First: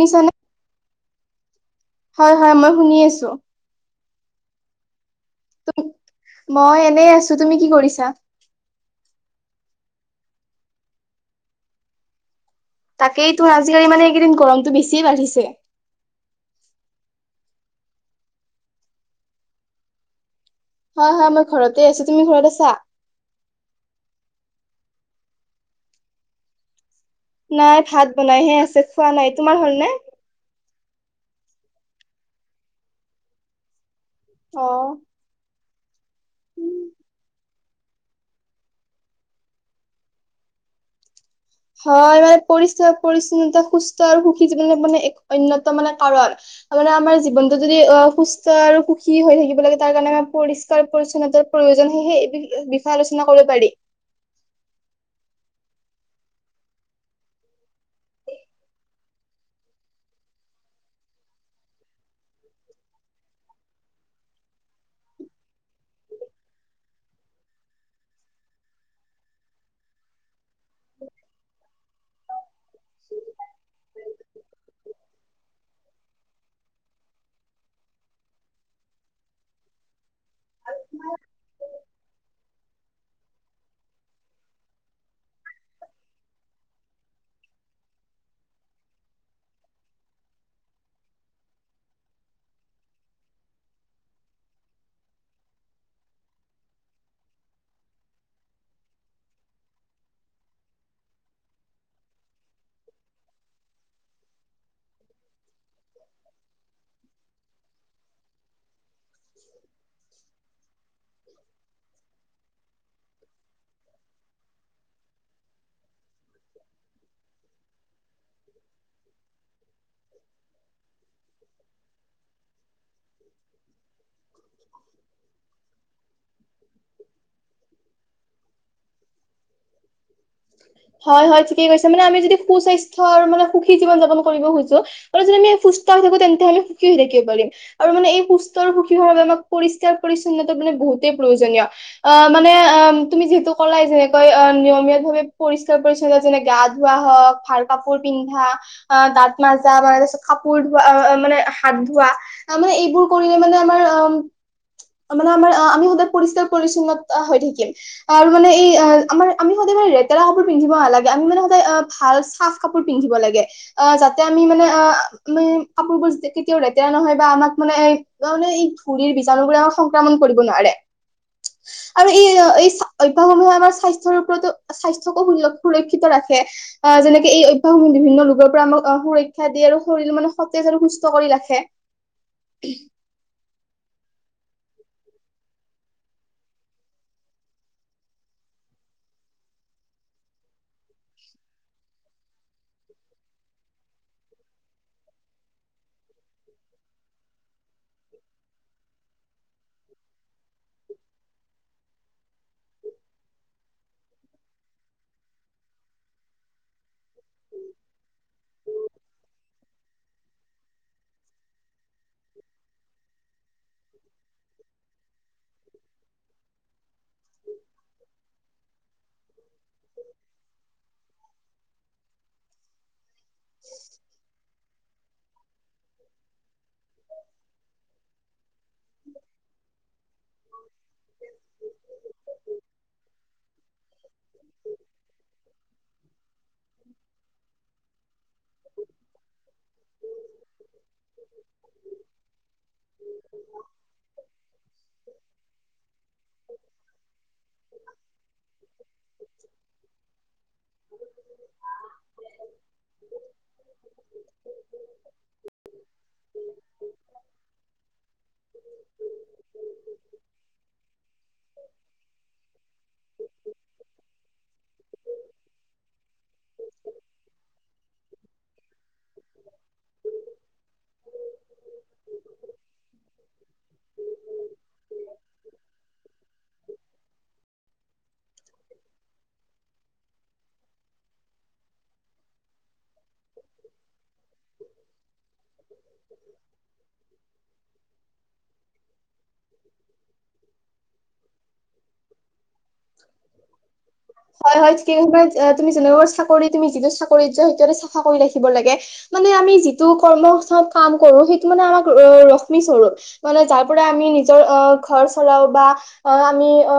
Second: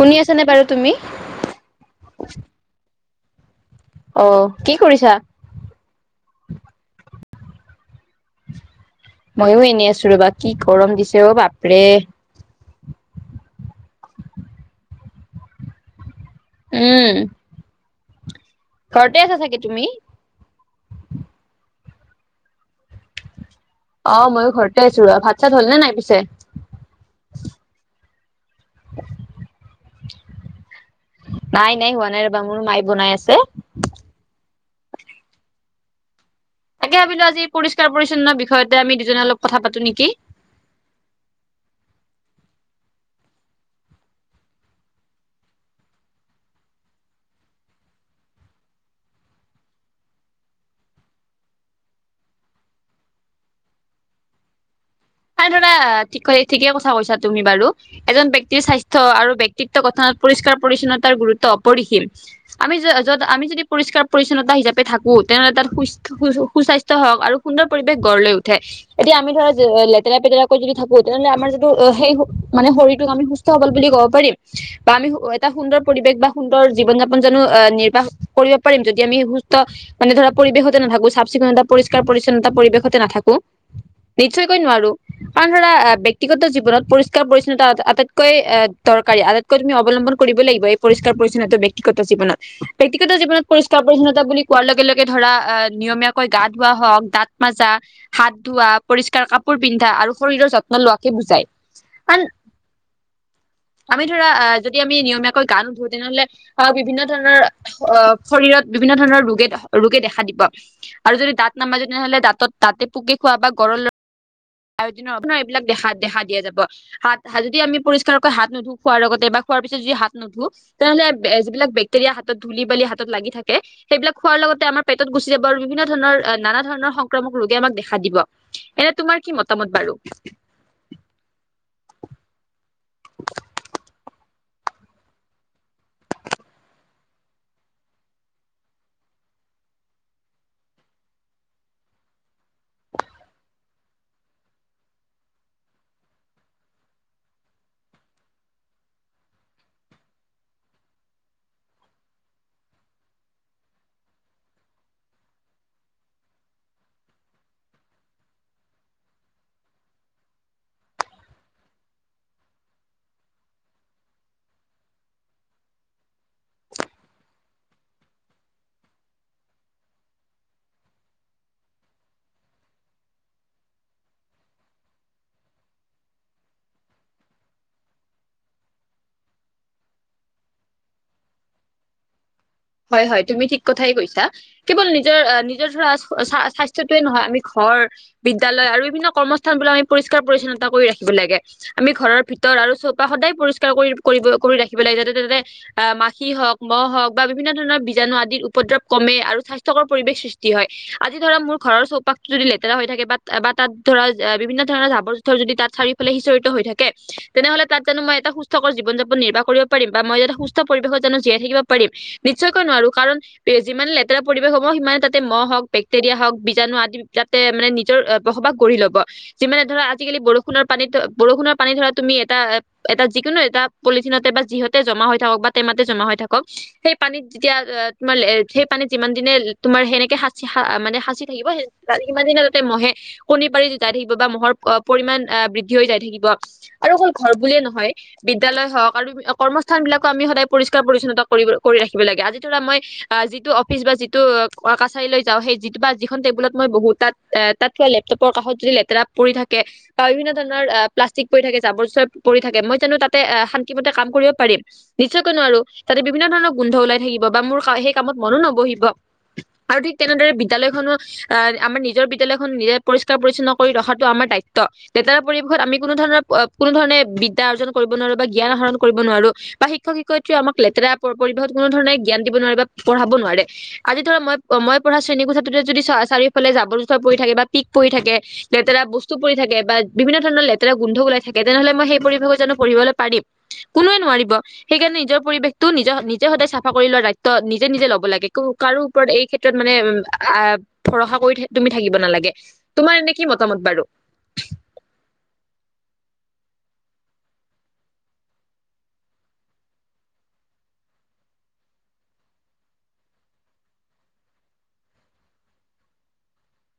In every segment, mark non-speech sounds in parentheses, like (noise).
শুনি আছা নে বাৰু তুমি? হয়, হয়। মই শুনি আছোঁ। অ কি কৰিছা মই এনেই আছো তুমি কি কৰিছা ময়ো এনে আছো ৰবা কি গৰম দিছে অ বাপৰে তাকেইতো আজিকালি মানে এইকেইদিন গৰমটো বেছিয়ে বাঢ়িছে উম। ঘৰতে আছা চাগে তুমি? হয়, হয় মই ঘৰতে আছোঁ। তুমি ঘৰত আছা? অ', ময়ো ঘৰতে আছো ৰ। ভাত চাত হলনে নাই পিছে? নাই ভাত বনাইহে আছে খোৱা নাই তোমাৰ হল নে নাই নাই হোৱা নাই ৰবা মোৰ মায়ে বনাই আছে অ তাকে ভাবিলো আজি পৰিষ্কাৰ পৰিচ্ছন্ন বিষয়তে আমি দুজনে অলপ কথা পাতো নেকি হয় মানে পৰিষ্কাৰ পৰিছন্নতা সুস্থ আৰু সুখী জীৱনৰ মানে এক অন্যতম মানে কাৰণ মানে আমাৰ জীৱনটো যদি অ', সুস্থ আৰু সুখী হৈ থাকিব লাগে তাৰ কাৰণে আমাৰ পৰিষ্কাৰ পৰিচ্ছন্নতাৰ প্ৰয়োজন সে সেই বিষয়ে আলোচনা কৰিব পাৰি। (inaudible) নাই ধৰা, ঠিক ঠিকে কথা কৈছা তুমি বাৰু এজন ব্যক্তিৰ স্বাস্থ্য আৰু ব্যক্তিত্ব গঠনত পৰিষ্কাৰ পৰিচ্ছন্নতাৰ গুৰুত্ব অপৰিসীম আমি য'-য'ত আমি যদি পৰিষ্কাৰ পৰিচ্ছন্নতা হিচাপে থাকোঁ। তেনেহ'লে তাত সুস-সুস্বাস্থ্য হওঁক আৰু সুন্দৰ পৰিৱেশ গঢ় লৈ উঠে এতিয়া আমি ধৰ (unintelligible) লেতেৰা পেতেৰা কৈ যদি থাকোঁ তেনেহ'লে আমাৰ যিটো অ', সেই মানে শৰীৰটোক আমি সুস্থ সবল বুলি ক'ব পাৰিম বা আম এটা সুন্দৰ পৰিৱেশ বা সুন্দৰ জীৱন যাপন জানো অহ, নিৰ্বাহ কৰিব পাৰিম যদি আমি সুস্থ এনে ধৰা পৰিৱেশতে নাথাকো চাফ-চিকুণটা পৰিষ্কাৰ পৰিচ্ছন্নতা পৰিৱেশতে নাথাকো নিশ্চয়কৈ নোৱাৰো। কাৰণ ধৰা ব্যক্তিগত জীৱনত পৰিষ্কাৰ পৰিচ্ছন্নতা আটাইতকৈ অহ, দৰকাৰী আটাইতকৈ তুমি অৱলম্ব বন কৰিব লাগিব এই পৰিষ্কাৰ পৰিচ্ছন্নতা ব্যক্তিগত জীৱনত, ব্যক্তিগত জীৱনত পৰিষ্কাৰ পৰিচ্ছন্নতা বুলি কোৱাৰ লগে লগে কে ধৰা অ', নিয়মীয়াকৈ গা ধোৱা হওঁক দাঁত মাজা, হাত ধোৱা, পৰিষ্কাৰ কাপোৰ পিন্ধা আৰু শৰীৰৰ যত্ন লোৱাকে বুজায়, কাৰণ আমি ধৰা অ', যদি আমি নিয়মীয়া কৈ গা নুধোও তেনেহ'লে অ', বিভিন্ন ধৰণৰ অ', শৰীৰত বিভিন্ন ধৰণৰ ৰোগে ৰোগে দেখা দিব। আৰু যদি দাঁত নামাজো তেনেহ'লে দাঁতত দাঁতে পোকে খোৱা বা গ (unintelligible) (unintelligible) ন' এইবিলাক দেখা দেখা দিয়া যাব, হাত যদি আমি পৰিষ্কাৰকৈ হাত নুধো খোৱাৰ লগতে বা খোৱাৰ পিছত যদি হাত নুধো তেনেহ'লে এ যিবিলাক বেক্টেৰিয়া হাতত ধূলি বালি হাত লাগি থাকে সেইবিলাক খোৱাৰ লগতে আমাৰ পেটত গুচি যাব আৰু বিভিন্ন ধৰণৰ তত নানা ধৰণৰ সংক্ৰামক ৰোগে আমাক দেখা দিব। এনে তোমাৰ কি মতামত বাৰু? কি কৈছে মানে আমি যদি সুস্ক্ৰস্বাস্থ্যৰ মানে সুখী জীৱন-যাপন কৰিব খোজো আৰু যদি আমি সুস্থ হৈ থাকোঁ তেন্তে সুখী হৈ থাকিব পাৰিম আৰু মানে এই সুষ্টৰ সুখী হোৱাৰ বাবে আমাক পৰিষ্কাৰ পৰিচ্ছন্নতা মানে বহুতেই প্ৰয়োজনীয়। মানে তুমি যিহেতু কলাই যেনেকৈ নিয়মীয়া ভাবে, পৰিষ্কাৰ পৰিচ্ছন্নতা যেনে গা ধোৱা হওক ভাল কাপোৰ পিন্ধা অ দাঁত মাৰজা মান কাপোৰ ধোৱা মানে হাত ধোৱা মানে এইবোৰ কৰিলে মানে আমাৰ অ মানে আমাৰ আমি সদায় পৰিষ্কাৰ পৰিছন্নতা হৈ থাকিম আৰু মানে এই আমাৰ আমি সদায় মানে, লেতেৰা কাপোৰ পিন্ধিব নালাগে আমি মানে সদায় আহ ভাল চাফ কাপোৰ পিন্ধিব লাগে অ যাতে আমি মানে অ, আমে কাপোৰ বোৰ কেতিয়াও লেতেৰা নহয় বা আমাক মানোনে এই ঘুৰিৰ বীজাণু বোৰে আমাক সংক্ৰাম কৰিব নোৱাৰে আৰু এই এই অভ্যয়াসসমূহে আমাৰ স্বাস্থ্যৰ ওপৰতো। স্বাস্থ্যকো সুৰক্ষিত ৰাখে আহ যেনেকে এই অভ্যয়াসসমূহে বিভিন্ন ৰোগৰ পৰা আমাক সুৰক্ষা দিয়ে। শৰীৰ মানে সতেজ আৰু সুস্থ কৰি ৰাখে। হয় হয় তুমি ঠিক কথাই কৈছা। কেৱল নিজৰ নিজৰ ধৰা স্বাস্থ্যৰ টোয়ে নহয় আমি ঘৰ বিদ্যয়ালয় আৰু বিভিন্ন কৰ্মস্থান, সদাই আমি পৰিষ্কাৰ পৰিচ্ছন্নতা কৰি ৰাখিব লাগে আমি ঘৰৰ ভিতৰ আৰু চৌপাশ সদাই পৰিষ্কাৰ কৰিব কৰি ৰাখিব লাগে যাতে তোতে অ মাখি হওক মহ হওক বা, বিভিন্ন ধৰণৰ বীজাণু আদিৰ উপদ্ৰৱ কমে আৰু স্বাস্থ্যকৰ পৰিৱেশ সৃষ্টি হয় আজি ধৰা মোৰ ঘৰৰ চৌপাশটো, দি লেতেৰা হৈ থাকে বা তাত ধৰা বিভিন্ন ধৰণৰ জাবৰ জোথৰ যদি তাত চাৰিওফালে সিচৰি হৈ থাকে। তেনেহ'লে তাত জানো মই এটা সুস্থকৰ জীৱন যাপন নিৰ্বাহ কৰিব পাৰিম বা মই যেতে সুস্থ পৰিৱেশত জানো জীয়াইাকিব পাৰিম। নিশ্চয়কৈ নোৱাৰো কাৰণ যিমান লেতেৰা পৰিৱেশ হ'ব সিমানে তাতে মহ হওক, বেক্টেৰিয়া হওক বীজণু আদি তাতে মানে নিজৰ বসবাস গঢ়ি লব যিমানে ধৰা আজিকালি বৰষুণৰ পৰা, পানীত বৰষুণৰ পানী ধৰা তুমি এটা এ, যিকোনো এটা পলিথিনতে বা যিহতে জমা হৈ থাকক বা টেমাতে জমা হৈ থাকক। সেই পানীত যেতিয়া তোমাৰ সেই পানী যিমান দিনে তোমাৰ সেনেকে হা মানে সাঁচি থাকিব স সিমান দিনা তাতে মহে, কণী পাৰি জোতাই থাকিব বা মহৰ পৰিমামান বৃদ্ধি হৈ যাই থাকিব আৰু অকল ঘৰ বুলিয়ে নহয়। বিদ্যালয় হওক আৰু কৰ্মস্থানবিলাকো আমি সদায় পৰিষ্কাৰ পৰি্ছন্তা কৰিব পোঁ মই অ য (unintelligible) বহুত তাত তাত থোৱা লেপটপৰ কাষত যদি লেতেৰা পৰি থাকে বা বিভিন্ন ধৰণৰ প্লাষ্টিক পৰি থাকে বছৰ পৰি থাকে মই জানো তাতে শান্তি মতে কাম কৰিব পাৰিম নিশ্চয়কৈ নোৱাৰো তাতে বিভিন্ন ধৰণৰ গোন্ধ ওলাই থাকিব বা মোৰ সেই কামত মনো নবহিব আৰু ঠিক তেনেদৰে বিদ্যালয়খনো আহ আমাৰ নিজৰ বিদ্যালয়খন নিজে পৰিষ্কাৰ পৰিচ্ছন্ন কৰি ৰখাটো আমাৰ দায়িত্ব লেতেৰা পৰিৱেশত আমি কোনো ধৰণৰ কোনো ধৰণে বিদ্যা অৰ্জন কৰিব নোৱাৰো বা জ্ঞান আহৰণ কৰিব নোৱাৰো বা শিক্ষক শিক্ষয়িত্ৰী আমাক লেতেৰা পৰিৱেশত কোনো ধৰণে জ্ঞান দিব নোৱাৰে বা পঢ়াব নোৱাৰে আজি ধৰা মই মই পঢ়া শ্ৰেণী কোঠাটোতে যদি ফালে জাবৰ জোথৰ পৰি থাকে বা পিক পৰি থাকে লেতেৰা বস্তু পৰি থাকে বা বিভিন্ন ধৰণৰ লেতেৰা গোন্ধ গল তেনে হলে মই সেই জানো পঢিবলৈ পাৰিম কোনও নোৱাৰিব সেইকাৰণে নিজৰ পৰিবেশটো নি নিজে সদায় চাফা কৰি লোৱা দায়িত্ব নিজে নিজে লব লাগে কাৰো ওপৰত এই ক্ষেত্ৰত মানে আহ ভৰসা কৰি তুমি থাকিব নালাগে তোমাৰ এনে কি মতামত বাৰু হয় হয়িকবাই তুমি জ তুমি যিটো চাকৰিত যোৱা সেইটো চাফা কৰি ৰাখিব লাগে মানে আমি যিটো কৰ্ম চব কাম কৰো সেইটো মানে আমাক ৰশ্মি স্বৰূপ মানে যাৰ পৰা আমি নিজৰ অ ঘৰ চলাও বা অ আমি অ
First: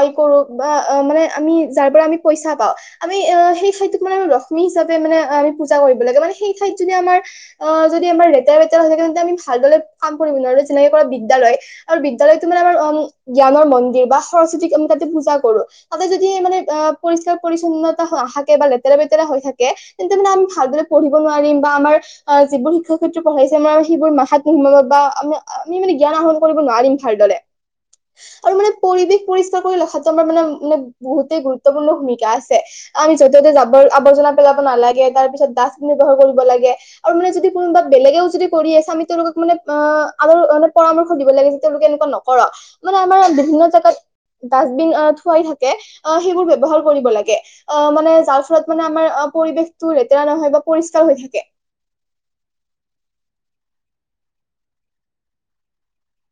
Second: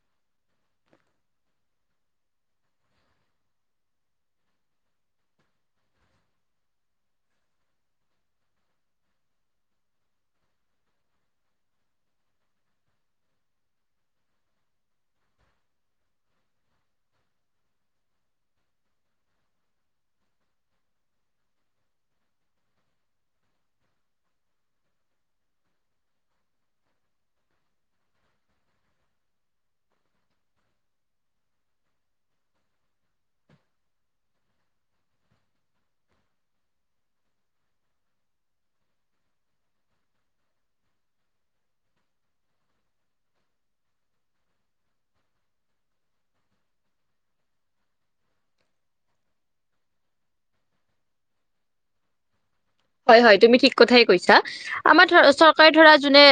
আই কৰো বা মানে আমি যাৰ পৰা আমি পইচা পাওঁ আমি আহ সেই ঠাইতোক মানে লক্ষ্মী হিচাপে মানে আমি পূজা কৰিব লাগে মানে সেই ঠাইত যদি আমাৰ অ যদি আমাৰ লেতেৰা বেতেৰা হৈ থাক তেন্তে আমি ভালদৰে কাম কৰিব নোৱাৰো যেনেকে কৰা বিদ্যালয় আৰু বিদ্যালয় তোমাৰ মাৰ অম জ্ঞানৰ মন্দিৰ বা সৰস্বতীক আমি তাতে পূজা কৰো তাতে যদি মানে অ পৰিষ্কাৰ পৰি ন্নতা নাথাকে বা লেতেৰা লেতেৰা হৈ থাকে তেন্তে মানে আমি ভালদৰে পঢ়িব নোৱাৰিম বা আমাৰ যিবোৰ শিক্ষাক ক্ষেত্ৰ পঢাইছে আমাৰ সেইবোৰ মাত নমাব বা আম আমি মানে জ্ঞান আহৰণ কৰিব নোৱাৰিম ভাৰ্দ (inaudible) আৰু মানে পৰিৱেশ পৰিষ্কাৰ কৰি ৰখাটো আমাৰ মানে-মানে বহুতেই গুৰুত্বপূৰ্ণ ভূমিকা আছে অ, আমি য'তে- ত'তে জাবৰ -আৱৰ্জনা পেলাব নালাগে তাৰ পিছত ডাষ্টবিন ব্যৱহাৰ কৰিব লাগে আৰু মানে যদি কোনোবা বেলেগেও যদি কোনোবা যদি বেলেগেও কৰি আছে আমি তেওঁলোকক মানে অ, আৰু মানে পৰামৰ্শ দিব লাগে যে তেওঁলোকে এনেকুৱা নকৰ মানে আমাৰ বিভিন্ন জেগাত ডাষ্টবিন অ, থুৱাই থাকে অ, সেইবোৰ ব্যৱহাৰ কৰিব লাগে অ, মানে যাৰ ফলত মানে আমাৰ অ অ, পৰিৱেশটো লেতেৰা নহয় বা পৰিষ্কাৰ হৈ থাকে। হয়-হয় তুমি ঠিক কথাই কৈছা আমাৰ ধৰা চৰকাৰে ধৰা যোনে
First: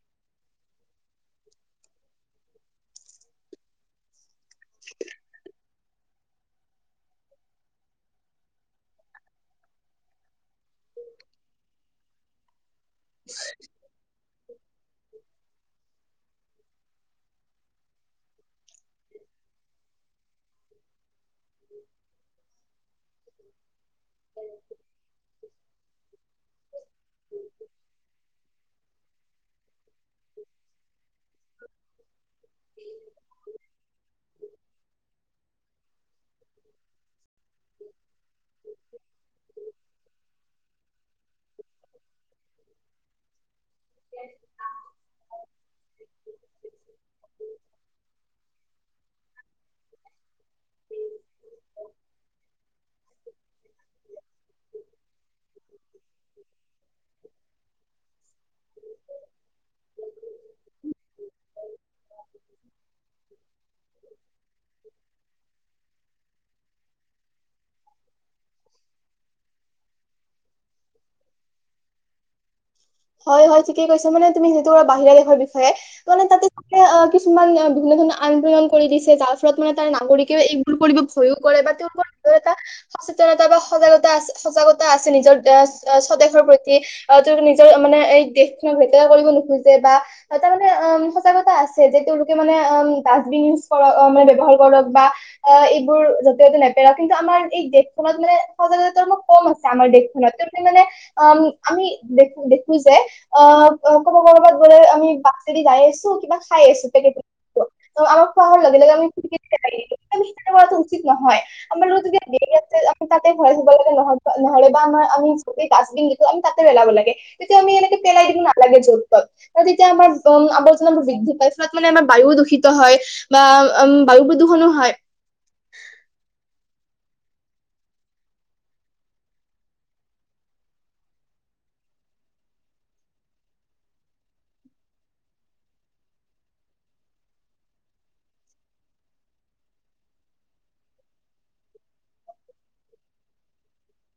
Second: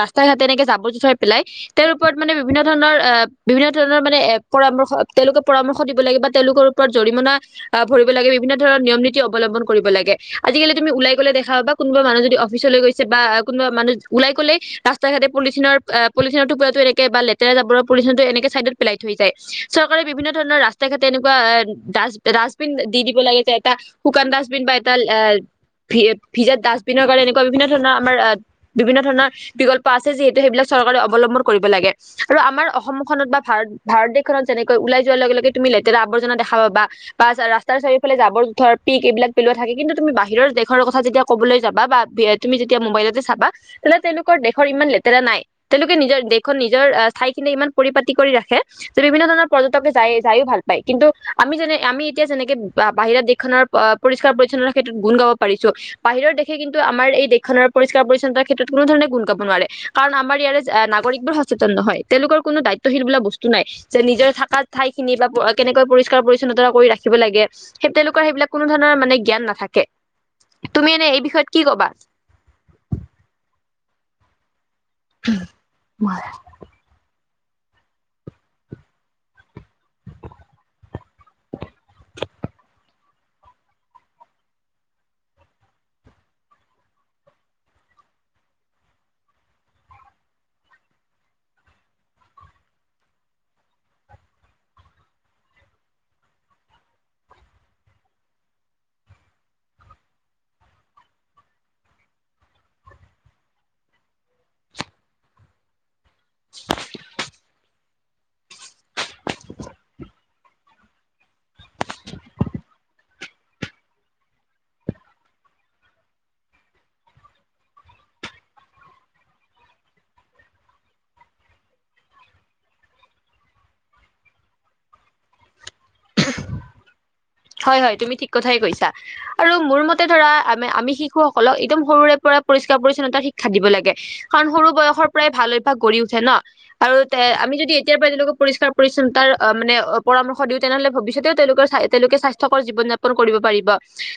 ৰাস্তা ঘাট এনেকে যাব যোথৰ পেলাই তেওঁৰ ওপৰত মানে বিভিন্ন ধৰণৰ এ বিভিন্ন ধৰণৰ মানে পৰামৰ্শ তেওঁলোকে পৰামৰ্শ দিব লাগে বা তেওঁলোকৰ ওপৰত জৰিমনা আহ ভৰিব লাগে বিভিন্ন ধৰণৰ নিয়ম-নীতি অৱলম্বন কৰিব লাগে। আজিকালি তুমি উলাই গ'লে দেখা পাবা কোনবা মানুহ যদি অফচলৈ গছে বা কোনবা মানুহ ওলাই গলেই ৰাস্ত ৰাস্তা ঘাটে পলিথিনৰ এ টোপোলাটো এনেক বা লেতেৰা জাবৰৰ পলিথিনটো এনেকে চাইডত পেলাই থৈ যায় চৰকাৰে বিভিন্ন ধৰণৰ ৰাস্ত ঘাট তেনেকুৱা এ ডাষ্ট-ডাষ্টবিন দি দিব লাগে যে এটা শুকান ডাষ্টবিন বা এটা ভি-ভিজাত ডাষ্টবিনৰ কাৰণে এনেকুৱা বিভিন্ন ধৰণৰ আমাৰ বিভিন্ন ধৰণৰ বিকল্প আছে যিহেতু সেইবিলাক চৰ অৱলম্বন কৰিব লাগে আৰু আমাৰ অসমখনত বা ভাৰত- ভাৰত দেশখনত যেনেকৈ ওলাই যোৱাৰ লগে-লগে তুমি লে যেতিয়া আৱৰ্জনা দেখা পাবা বা ৰাস্তাৰ চাৰিওফালে জাবৰ জোথৰ পিক এইবিলাক পেলোৱা থাকে কিন্তু তুমি বা বাহিৰৰ দেশৰ কথা যেতিয়া ক'বলৈ যাবা, বা তুমি যেতিয়া মোবাইলতে চাবা। তেলে তেওঁলোকৰ দেশৰ ইমান লেতেৰা না আই, তেওঁলোকে নিজৰ দেশ খন, নিজৰ ঠাইখিনি ইমান পৰিপাতি কৰি ৰাখে, যে বিভিন্ন ধৰণৰ পৰ্যটকে যায় যাইয়ো ভাল পাই, কিন্তু আমি যেনে আমি এতিয়া যেনেকে বাহিৰা দেশখনৰ প-পৰিস্কাৰ পৰিচনা ক্ষেত্ গুণ গাব পাৰিছোঁ। বাহিৰৰ দেশে কিন্তু আমাৰ এই দেশখনৰ পৰিষ্কাৰ পৰিচ্ছন্নতাৰ ক্ষেত্ৰত কোনো ধৰণে গুণ গাব নোৱাৰে। কাৰণ আমাৰ ইয়াৰে নাগৰিকবোৰ সচেতন নহয়, তেওঁলোকৰ কোনো দায়িত্বশীল বোালা বস্তু নাই। যে নিজৰ থকা ঠাইত এইখিন বা কেনেকৈ পৰিষ্কাৰ পৰিচ্ছনত কৰি ৰাখিব লাগে সেই তেওঁলোকৰ সেইবিলাক কোনো ধৰণ মানে জ্ঞান নাথাক কে তুমি এনে এই বিষয়ত কি কবা? হয়-হয় ঠিকে কৈছা মানে তুমি (unintelligible) ভাবিছাই মানে তাতে তুমি অ কিছুমান বিভিন্ন ধৰণৰ আন্দোলন কৰি দিছে যাৰ ফলত মানে তাৰ নাগৰিকেও এইবোৰ কৰিব ভয়ো কৰে বা এইটোৰ ওপৰত দুই এটা সচেতনতা বা সজাগতা আছে সজাগতা আছে নিজৰ (unintelligible) স্বদেশৰ সৈতে। তেওঁলোকে নিজ তেওঁ মানে এই দেশখনক লেতেৰা কৰিব নোখোঁজে, বা তাৰ মানে অ', সজাগতা আছে। যে তেওঁলোকে মানে ডাচবিন ইউচ কৰক ব্যৱহাৰ কৰক বা এইবোৰ যতে ততে নেপেক কিন্তু আমাৰ। দেশখনত মানে সজাগ ম কম আছে আমাৰ দেশখনত তেওঁলোকে মানে উম আমি। দেখো যে অ ক'ব ক'বাত গ'লে আমি বাছ যদি যাই আছো। কিবা খাই আছো পে টকেতো আমি খোৱাোৱাৰ লগে লগে আমি। মি কৰাটো উচিত নহয় আমাৰ ৰ যতিয়া দেৰি আছে আমি তাতে ঘৰে ধুব লাগে ন নহৰে বা আমাৰ। আমি য ডাষ্টবিন দিলোছে তাতে পেলাব লাগে। তেতিয়া আমি এনেকে পেলাই দিব নালাগে য'ত তত ন তেতিয়া আমাৰম আমাৰ য আম বৃদ্ধি পাইছো ত মানে আমাৰ বায়ু। দূষিত হয় বা বায়ু প্ৰদূষণো হয়। (unintelligible) হয় হয় তুমি ঠিক কথাই কৈছা আৰু মোৰ মতে ধৰা আম আমি শিশুসকলক একদম সৰুৰে পৰা। পৰিষ্কাৰ পৰিচ্ছন্নতাৰ শিক্ষা দিব লাগে কাৰণ সৰু বয়সৰ পৰাই ভাল অভ্যাস গঢ় উঠে ন আৰু তে। আমি যদি এতিয়াৰ পৰা তেওঁলোকক পৰিষ্কাৰ পৰিচ্ছন্তাৰ অ মানে অ পৰামৰ্শ দিওঁ তেনেহ'লে ভৱিষ্যতেও তেওঁলোকৰ। তেওঁলোকে স্বাস্থ্যকৰ জীৱন যাপন কৰিব পাৰিব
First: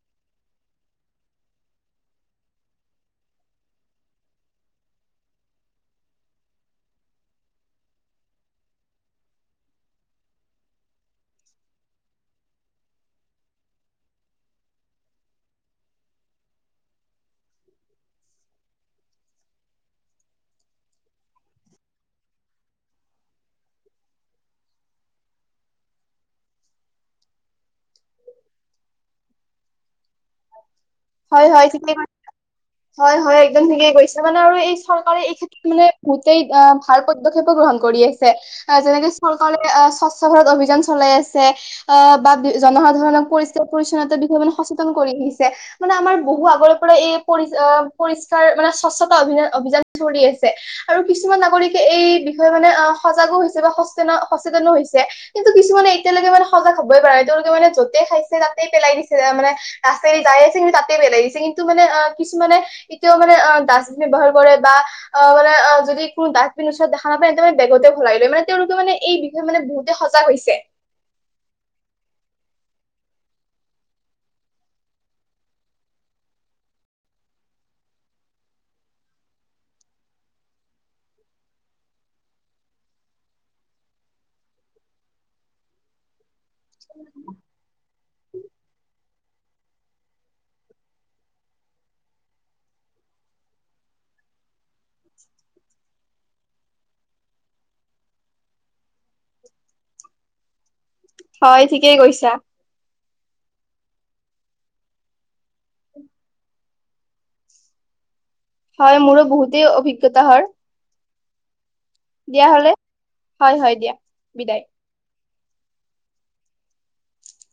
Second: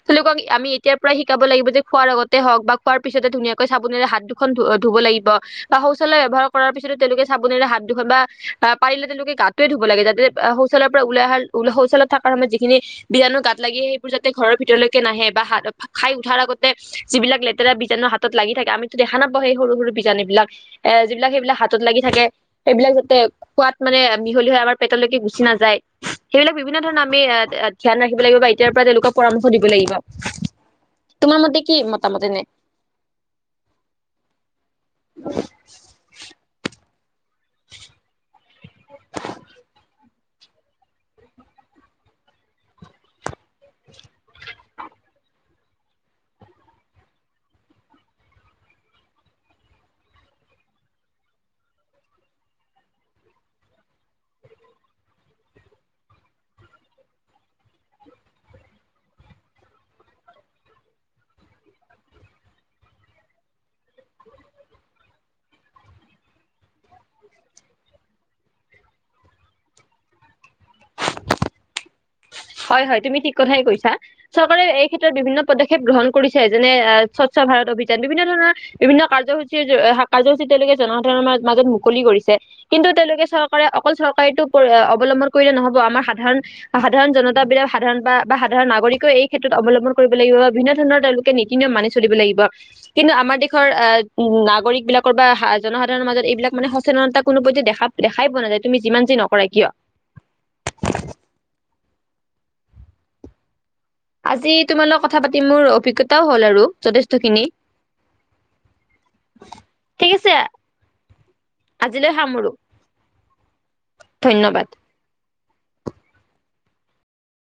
তেওঁলোকক আমি এতিয়াৰ পৰাই শিকাব লাগিব যে খোৱাৰ লগতে হওঁক বা। খোৱাৰ পিছতে ধুনীয়াকৈ চাবোনেৰে হাত দুখন ধ ধুব লাগিব বা শৌচালয় ব্যৱহাৰ কৰাৰ পিছতে তেওঁলোকে চাবোনেৰে হাত। হাত দুখন বা আহ পাৰিলে তেওঁলোকে গাতয়ে ধুব লাগে যাতে শৌচলৰ পৰা ওলাই অ শৌচলত থকাৰ সময়। খিন বীজাণু গাত লাগি সেইবোৰ যাতে ঘৰৰ ভিতৰলৈকে নাহে বা হ খাই উঠাৰ আগতে যিবিলাক লে। তে বীজাণু হাতত থাকে আমিতো দেখা নাপাও সেই সৰু সৰু বীজাণু বিলাক এ যিবিলাকেইবিলাক হাতত লাগি থাকে। সেইবিলাক যাতে খোৱাত মানে মিহলি হয় আমাৰ পেটলৈকে গুচি নাযায় সেইবিলাক বিভিন্ন ধৰণৰ আমি। এ ধ্যান ৰাখিব লাগিব বা এতিয় পৰা তেওঁলোকক পৰামৰ্শ দিব লাগিব। তোমাৰ হয় মেতে হয় কি ঠিকে মতামতে এনে। হয় হয় একদম থিকে কৰিছে মানে আৰু এই চৰকাৰে এই ক্ষেত্ৰত মানে বহুতেই অ। গ্ৰহন কৰি আছে যেনেকে চৰকিৰে। সচ ভাৰৰত অভিযান চলাই আছে অ বা জনসাধাৰণক পৰিষ্কাৰ পৰিচ্ছন্নতা বিষয়ে সচেতন কৰি আহিছে। মানে আমাৰ বহু আগৰে পৰা এই পৰি পৰিষ্কাৰ মানে স্বচ্তা অভি অভিযান চৰি আছে। আৰু কিছুমান নাগৰিকে এই বিষয়ে মানে অ সজাগো হৈছে বা সচন সচেতনো হৈছে। টো কিছুমানে এতিয়ালৈ মানে সজাগ হবই পাৰ আৰু এতিয়লোকে মানে যতোইছে তাই পেলাই দিছে মানে ৰাছ যাই আছে কিন্তু তাতেই পেলাই দিছে কিন্তু মানে আহ কিছু মানে এতিয়াও মানে অ ডাষ্টবিন ব্যৱহাৰ কৰে বা অ মানে অ যদি কোনো দাচবিন ওচৰত দেখা নাপায় তেন্ত মান বেগতে ভৰা লই লয় মান তেওঁলোকে মানে এই বিষয়ে মানে বহুতে সজাহ হৈছে। হয় হয় তুমি ঠিক কথাই কৈছা চৰকাৰে এই ক্ষেত্ৰত বিভিন্ন পদক্ষেপ গ্ৰহণ কৰিছে যেনে স্বচ্ছ ভাৰত অভিযান বিভিন্ন ধৰণৰ বিভিন্ন কাৰ্যসূচীৰ কাৰ্যসূচী তেওঁলোকে জনসাধাৰণৰ ম-মাজত মুকলি কৰিছে। কিন্তু তেওঁলোকে চৰকাৰে অকল চৰকাৰেটো অৱলম্বন কৰিলে নহব আমাৰ সাধাৰণ সাধাৰণ জনতা সাধাৰণ বা সাধাৰণ নাগৰিকে এই ক্ষেত্ৰত অৱলম্বন কৰিবা লাগিব বিভিন্ন ধৰণৰ তেওঁলোকে নীতি নিয়ম মানি চলিব লাগিব। কিন্তু আমাৰ দেশৰ আহ নাগৰিকবিলাকৰ বা জনসাধাৰণৰ মাজত এইবিলাক মানে সচেতনতা কোনো পধ্যে দেখা দেখাই পোৱা নাযায় তুমি যিমান যি নকৰা কিয়। হয় ঠিকেই কৈছা। আজি তোমাৰ লগত কথা পাতি মোৰ অভিজ্ঞতাও হ'ল আৰু যথেষ্টখিনি। হয় মোৰো বহুতেই ঠিক অভিজ্ঞতা আছে হল। আজিলৈ দিয়া সামৰো হ'লে, হয় হয় দিয়া বিদায় ধন্যবাদ।